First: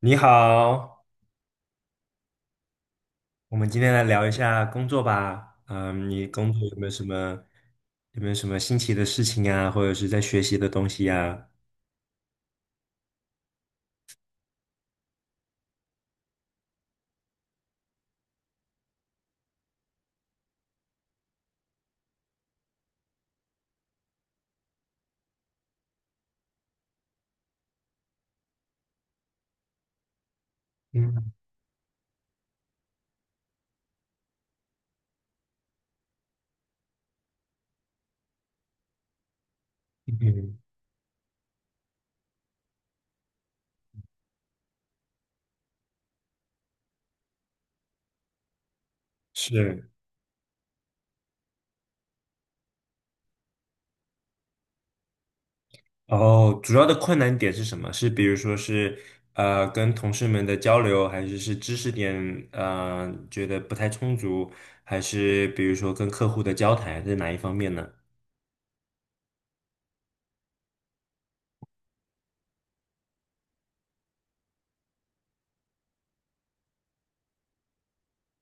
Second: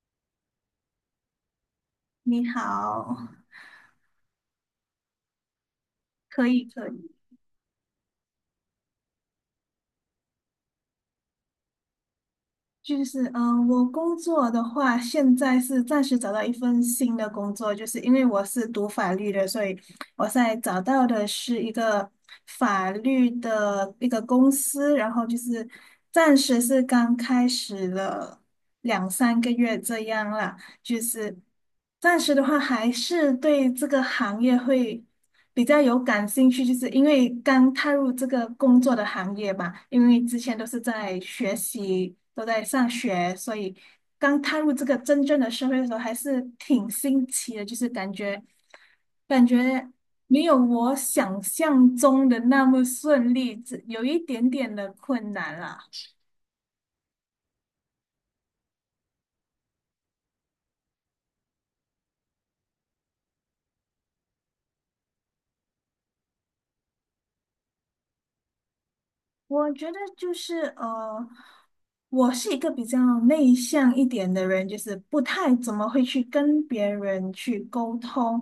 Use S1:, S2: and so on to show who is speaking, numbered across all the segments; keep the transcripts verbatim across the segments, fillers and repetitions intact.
S1: 你好，
S2: 你好。
S1: 我们今天来聊一下工作吧。嗯，你
S2: 可
S1: 工
S2: 以
S1: 作有没
S2: 可
S1: 有什
S2: 以。
S1: 么有没有什么新奇的事情啊，或者是在学习的东西呀？
S2: 就是嗯、呃我工作的话，现在是暂时找到一份新的工作，就是因为我是读法律的，所以我现在找到的是一个法律的一个公司，然后就是暂时是刚开始了两三个月这样啦。就
S1: 嗯
S2: 是暂时的话，还是对这个行业会比较有感兴趣，就是因为刚踏入这个工作的行业嘛，因为之前
S1: 嗯，
S2: 都是在学习，都在上学，所以刚踏入这个真正的社会的时候，还是挺新奇的，就是感觉感
S1: 是。
S2: 觉没有我想象中的那么顺利，只有一点点的困难啦。
S1: 哦，主要的困难点是什么？是比如说是呃跟同事们的交流，还是是知识点呃觉得不太充足，还是比如说跟客户的交谈，哪一方面呢？
S2: 我觉得就是呃。我是一个比较内向一点的人，就是不太怎么会去跟别人去沟通。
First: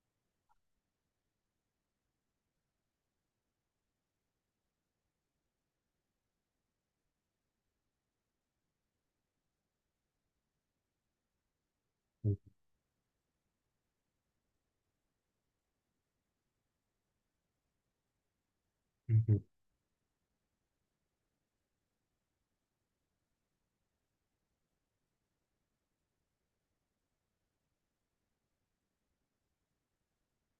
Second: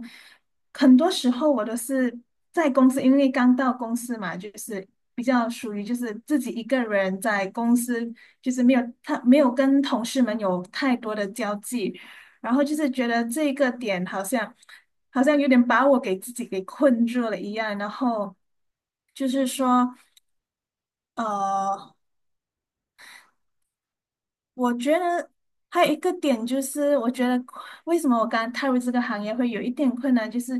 S2: 很多时候我都是在公司，因为刚到公司嘛，就是比较属于就是自己一个人在公司，就是没有他没有跟同事们有太多的交际，然后就是觉得这个点好像好像有点把我给自己给困住了一样。然后
S1: 嗯
S2: 就
S1: 嗯，
S2: 是说。呃。我觉得还有一个点就是，我觉得为什么我刚刚踏入这个行业会有一点困难，就是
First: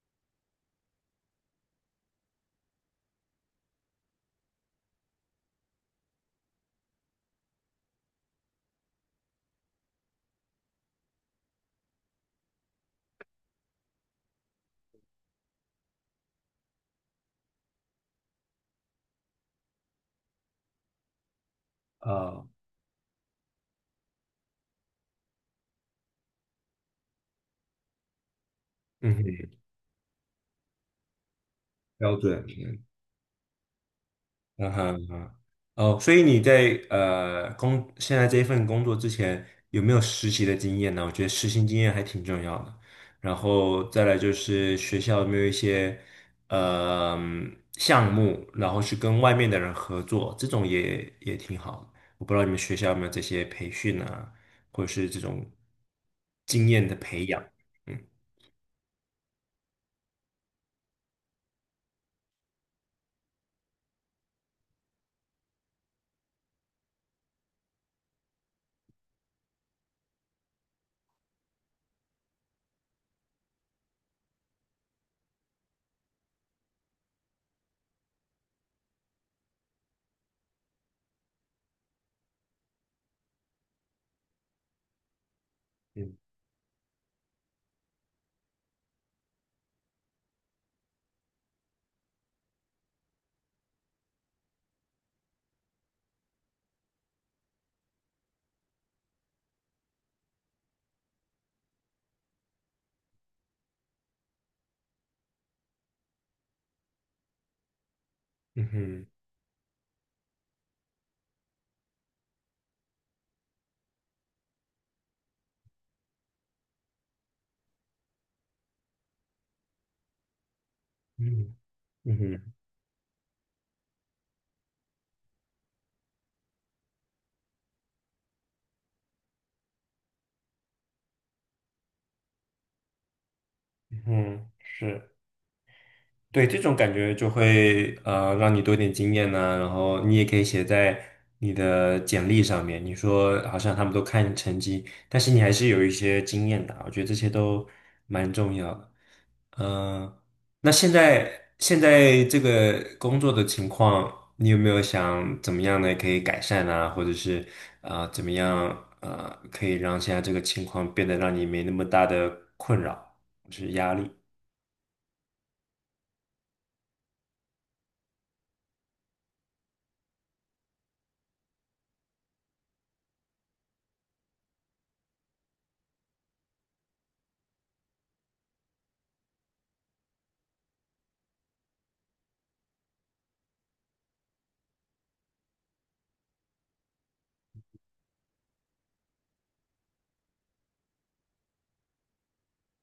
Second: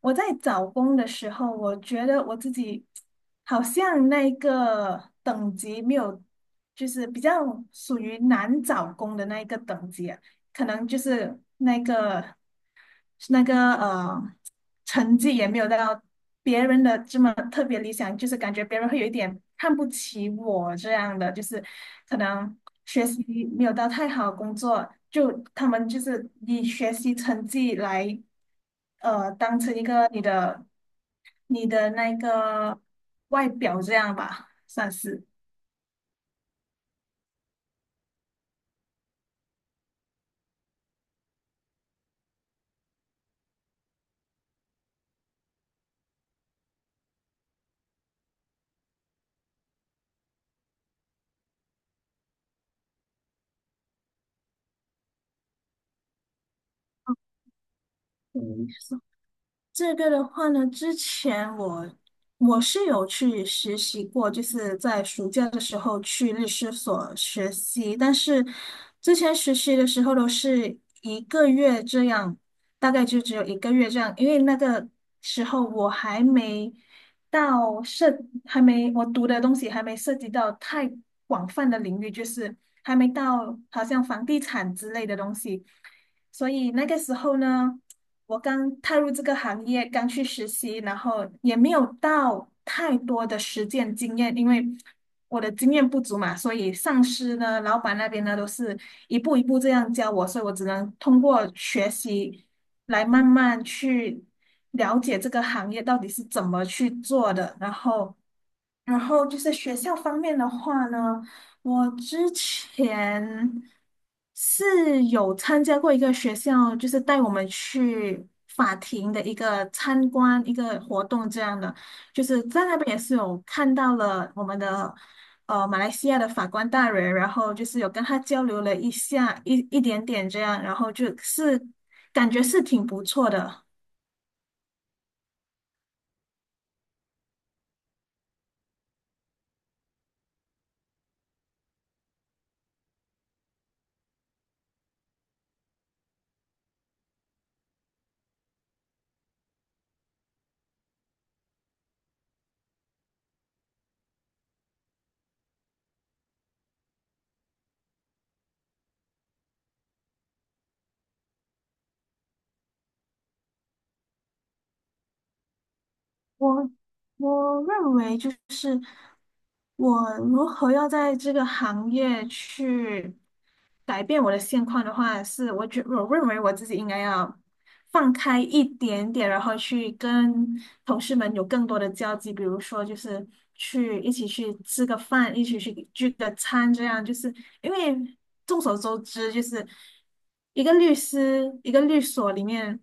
S2: 我在找工的时候，我觉得我自己好像那个等级没有，就是比较属于难找工的那一个等级啊。可能就是那个。是那个呃，成绩也没有到别人的这么特别理想，就是感觉别人会有一点看不起我这样的，就是可能学习没有到太好，工作就他们就是以学习成绩来呃当成一个你的你的那
S1: 标准。
S2: 个外表这样吧，
S1: 嗯
S2: 算
S1: 哼
S2: 是。
S1: 嗯。哦，所以你在呃工现在这一份工作之前有没有实习的经验呢？我觉得实习经验还挺重要的。然后再来就是学校有没有一些呃项目，然后去跟外面的人合作，这种也也挺好的。我不知道你们学校有没有这些培训啊，或者是这种经验的培养。嗯
S2: 嗯，这个的话呢，之前我我是有去实习过，就是在暑假的时候去律师所实习，但是之前实习的时候都是一个月这样，大概就只有一个月这样，因为那个时候我还没到涉，还没我读的东西还没涉及到太广泛的领域，就是还没到好像房地产之类的东西。
S1: 嗯
S2: 所以那个时候呢，我刚踏入这个行业，刚去实习，然后也没有到太多的实践经验，因为我的经验不足嘛，所以上司呢、老板那边呢都是一步一步这样教我，所以我只能通过学习来慢慢去了解这个行业到底是怎么去做的。然后
S1: 嗯
S2: 然
S1: 哼
S2: 后就是学校方面的话呢，我之前是有参加过一个学校，就是带我们去法庭的一个参观一个活动这
S1: 嗯
S2: 样的，
S1: 嗯
S2: 就是
S1: 哼
S2: 在那边也是有看到了我们的呃马来西亚的法官大人，然后就是有跟他交流了一下一一点点这样，然后就是感觉是挺不错的。
S1: 嗯哼，是。对，这种感觉就会呃让你多点经验呢、然后你也可以写在你的简历上面。你说好像他们都看成绩，但是你还是有一些经验的啊，我觉得这些都蛮重要的。嗯、那现在现在这个工作的情况，你有没有想怎么样呢？可以改善啊，或者是啊、呃怎么样呃可以让现在这个情况变得让你没那么大的困扰，就是压力？
S2: 我我认为就是我如何要在这个行业去改变我的现况的话，是我觉我认为我自己应该要放开一点点，然后去跟同事们有更多的交集，比如说就是去一起去吃个饭，一起去聚个餐，这样就是。因为众所周知，就是一个律师，一个律所里面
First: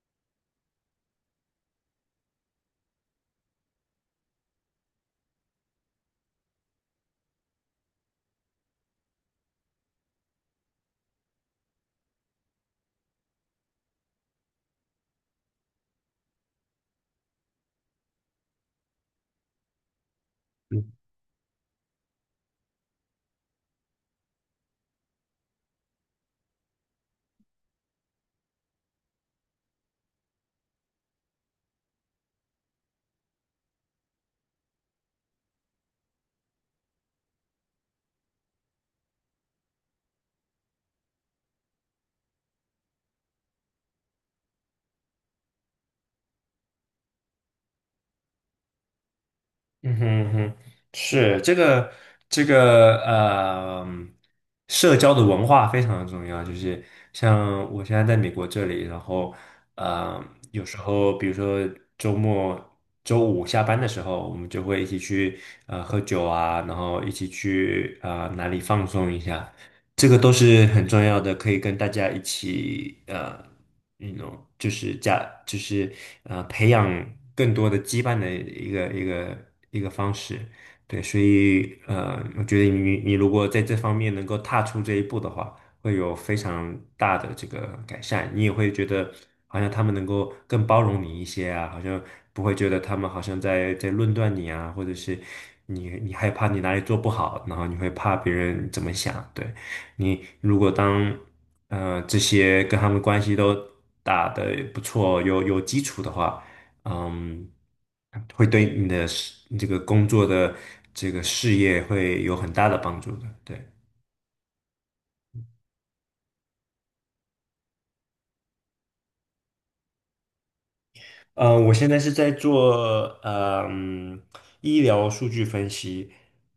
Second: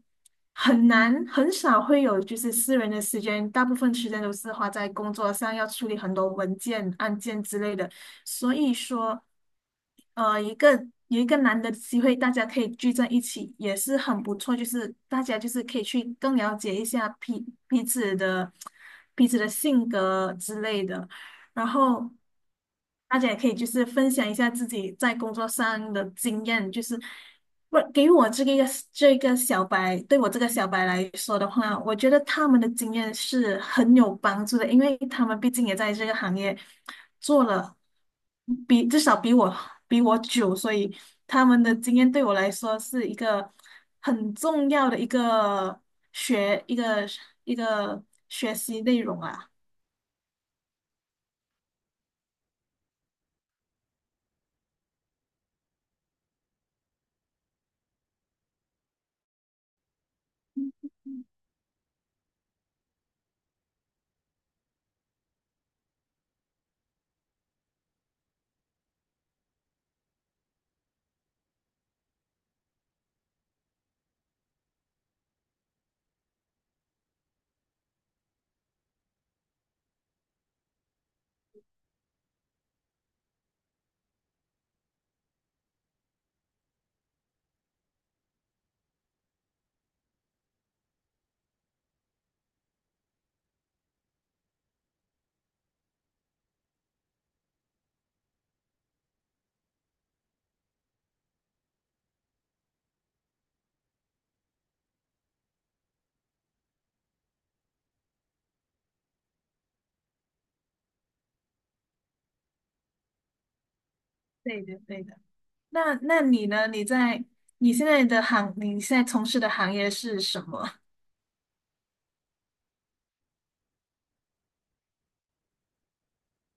S2: 很难很少会有就是私人的时间，大部分时间都是花在工作上，要处理很多文件、案件之类的。所以说，呃，一个有一个难得的机会，大家可以聚在一起，也是很不错。就是大家就是可以去更了解一下彼彼此的彼此的性格之类的。然后大家也可以就是分享一下自己在工作上的经验，就是不给我这个这个小白，对我这个小白来说的话，我觉得他们的经验是很有帮助的，因为他们毕竟也在这个行业做了比至少比我比我久，所以他们的经验对我来说是一个很重要的一个学一个一个学习内容啊。
S1: 嗯哼嗯哼，是这个这个呃，社交的文化非常的重要。就是像我现在在美国这里，然后呃，有时候比如说周末周五下班的时候，我们就会一起去呃喝酒啊，然后一起去呃哪里放松一下。这个都是很重要的，可以跟大家一起呃，那种就是加就是呃培养更多的羁绊的一个一个一个方式。对，所以呃，我觉得你你如果在这方面能够踏出这一步的话，会有非常大的这个改善。你也会觉得好像他们能够更包容你一些啊，好像不会觉得他们好像在在论断你啊，或者是你你害怕你哪里做不好，然后你会怕别人怎么想，对。你如果当呃这些跟他们关系都打得不错，有有基础的话，嗯，会对你的事，你这个工作的这个事业会有很大的帮助的。对。
S2: 对的，对的。那那你呢？你在你现在的行，你现在从事的行业是什么？
S1: 嗯呃我现在是在做嗯医疗数据分析。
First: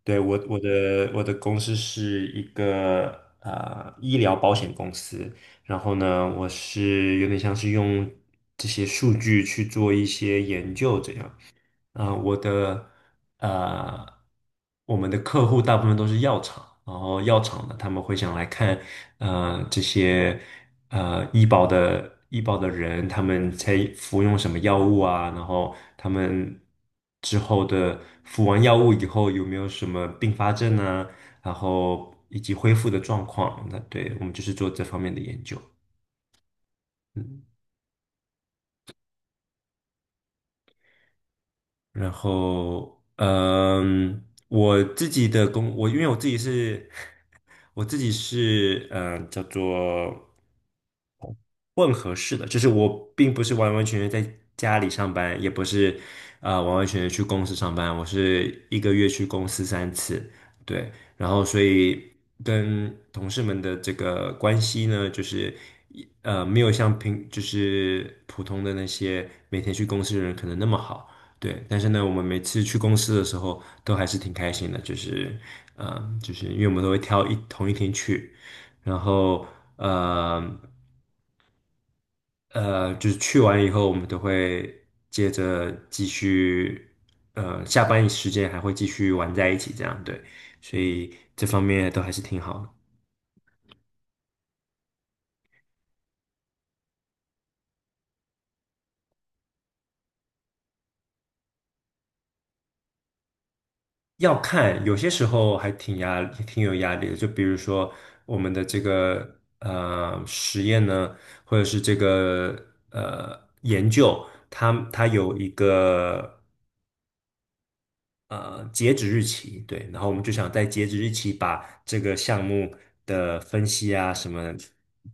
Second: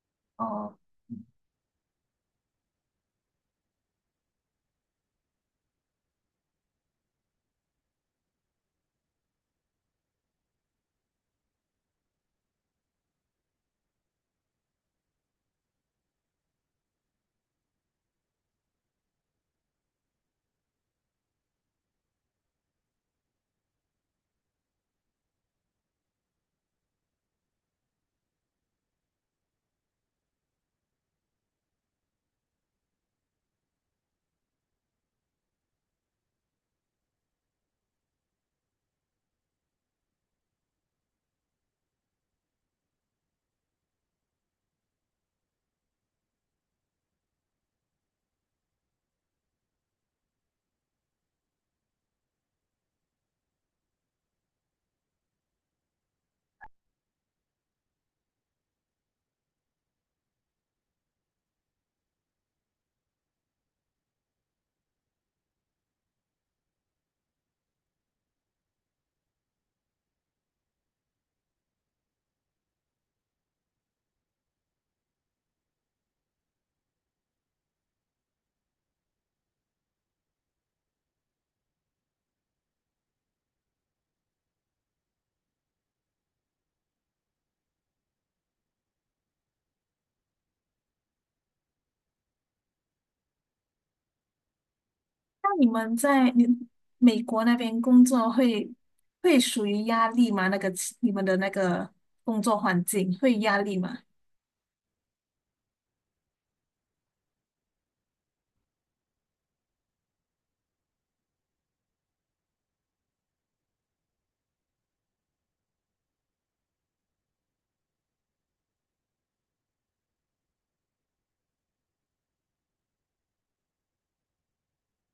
S1: 对，我我
S2: 哦，
S1: 的我的公司是一个呃医疗保险公司，然后呢，我是有点像是用这些数据去做一些研究这样。呃，我的呃，我们的客户大部分都是药厂，然后药厂的他们会想来看呃这些呃医保的医保的人，他们才服用什么药物啊，然后他们之后的服完药物以后有没有什么并发症啊，然后以及恢复的状况，那对我们就是做这方面的研究，嗯。然后，嗯，我自己的工，我因为我自己是，我自己是，嗯，叫做混合式的，就是我并不是完完全全在家里上班，也不是，啊、完完全全去公司上班，我是一个月去公司三次，对，跟同事们的这个关系呢，就是呃没有像平就是普通的那些每天去公司的人可能那么好，对。但是呢，我们每次去公司的时候都还是挺开心的，就是嗯，就是因为我们都会挑一同一天去，然后呃呃就是去完以后，我们都会接着继续。呃，下班时间还会继续玩在一起，这样对，所以这方面都还是挺好的。
S2: 那你们在你美国那边工作会会属于压力吗？那个你们的那个工作环境会压力吗？
S1: 要看，有些时候还挺压，挺有压力的。就比如说我们的这个呃实验呢，或者是这个呃研究，它它有一个呃截止日期，对，然后我们就想在截止日期把这个项目的分析啊什么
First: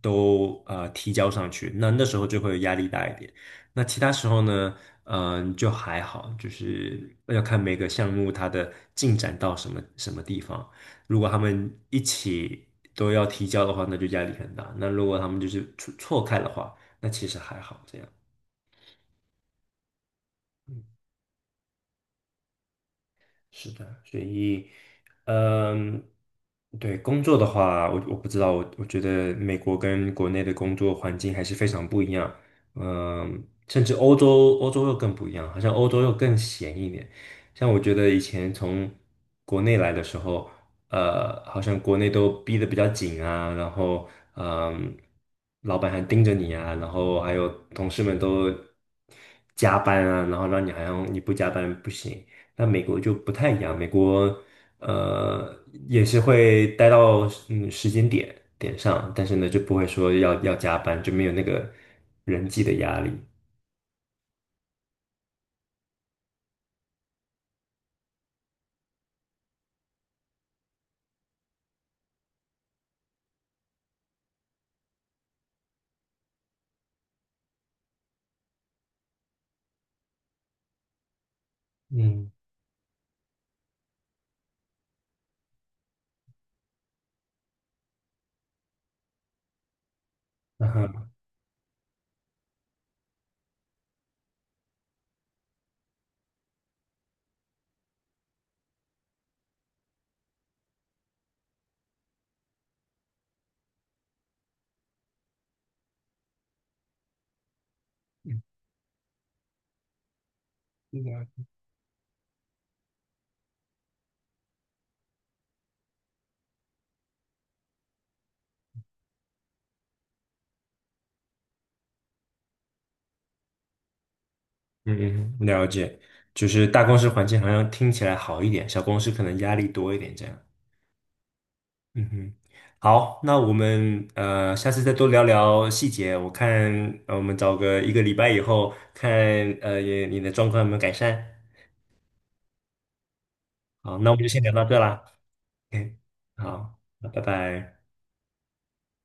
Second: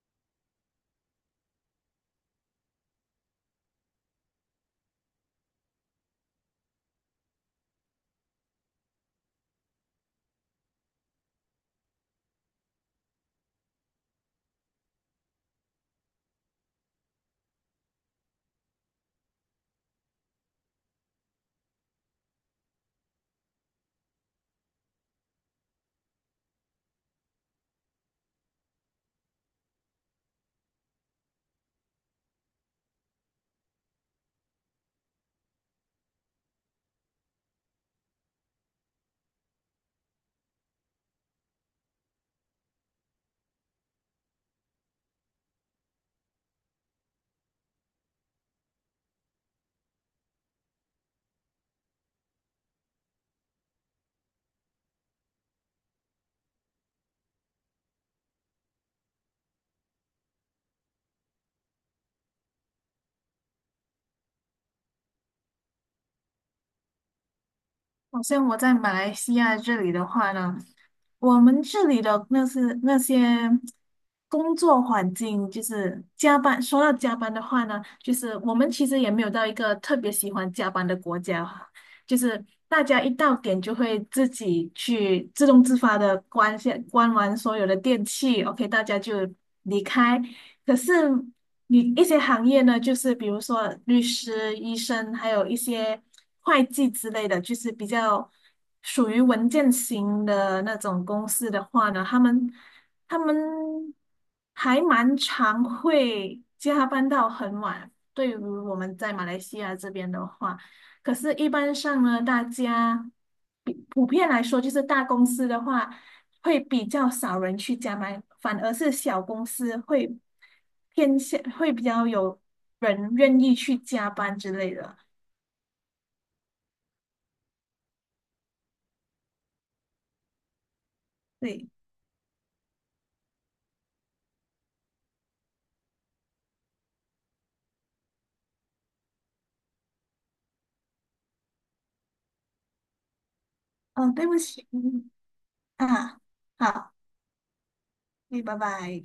S1: 都呃提交上去，那那时候就会压力大一点。那其他时候呢，嗯、就还好，就是要看每个项目它的进展到什么什么地方。如果他们一起都要提交的话，那就压力很大；那如果他们就是错错开的话，那其实还好这样。嗯，是的，所以，嗯，对，工作的话，我我不知道，我我觉得美国跟国内的工作环境还是非常不一样，嗯，甚至欧洲欧洲又更不一样，好像欧洲又更闲一点。像我觉得以前从国内来的时候，呃，好像国内都逼得比较紧啊，然后，嗯，老板还盯着你啊，然后还有同事们都加班啊，然后让你好像你不加班不行。那美国就不太一样，美国呃也是会待到嗯时间点点上，但是呢就不会说要要加班，就没有那个人际的压力。
S2: 好像我在马来西亚这里的话呢，我们这里的那是那些工作环境，就是加班。说到加班的话呢，就是我们其实也没有到一个特别喜欢加班的国家，就
S1: 嗯，
S2: 是大家一到点就会自己去自动自发的关下关完所有的电器，OK，大家就离开。
S1: 然
S2: 可是
S1: 后
S2: 你一些行业呢，就是比如说律师、医生，还有一些会计之类的，就是比较属于文件型的那种公司的话呢，他们他们还蛮常会加班到很晚。对于
S1: 是
S2: 我们在马来西亚这边的话，可是
S1: 的
S2: 一般上呢，大家比普遍来说，就是大公司的话。会比较少人去加班，反而是小公司会偏向会比较有人愿意去加班之类的。
S1: 嗯，嗯，了解，就是大公司环境好像听起来好一点，小公司可能压力多一点这样。
S2: 对。
S1: 嗯哼，好，那我们呃下次再多聊聊细节，我看呃我们找个一个礼拜以后看呃也你的状况有没有改善。好，那
S2: 嗯，
S1: 我们
S2: 对
S1: 就
S2: 不
S1: 先聊到
S2: 起。
S1: 这啦。
S2: 嗯
S1: o
S2: 啊，
S1: 好，
S2: 好。
S1: 那拜拜。
S2: 对，拜拜。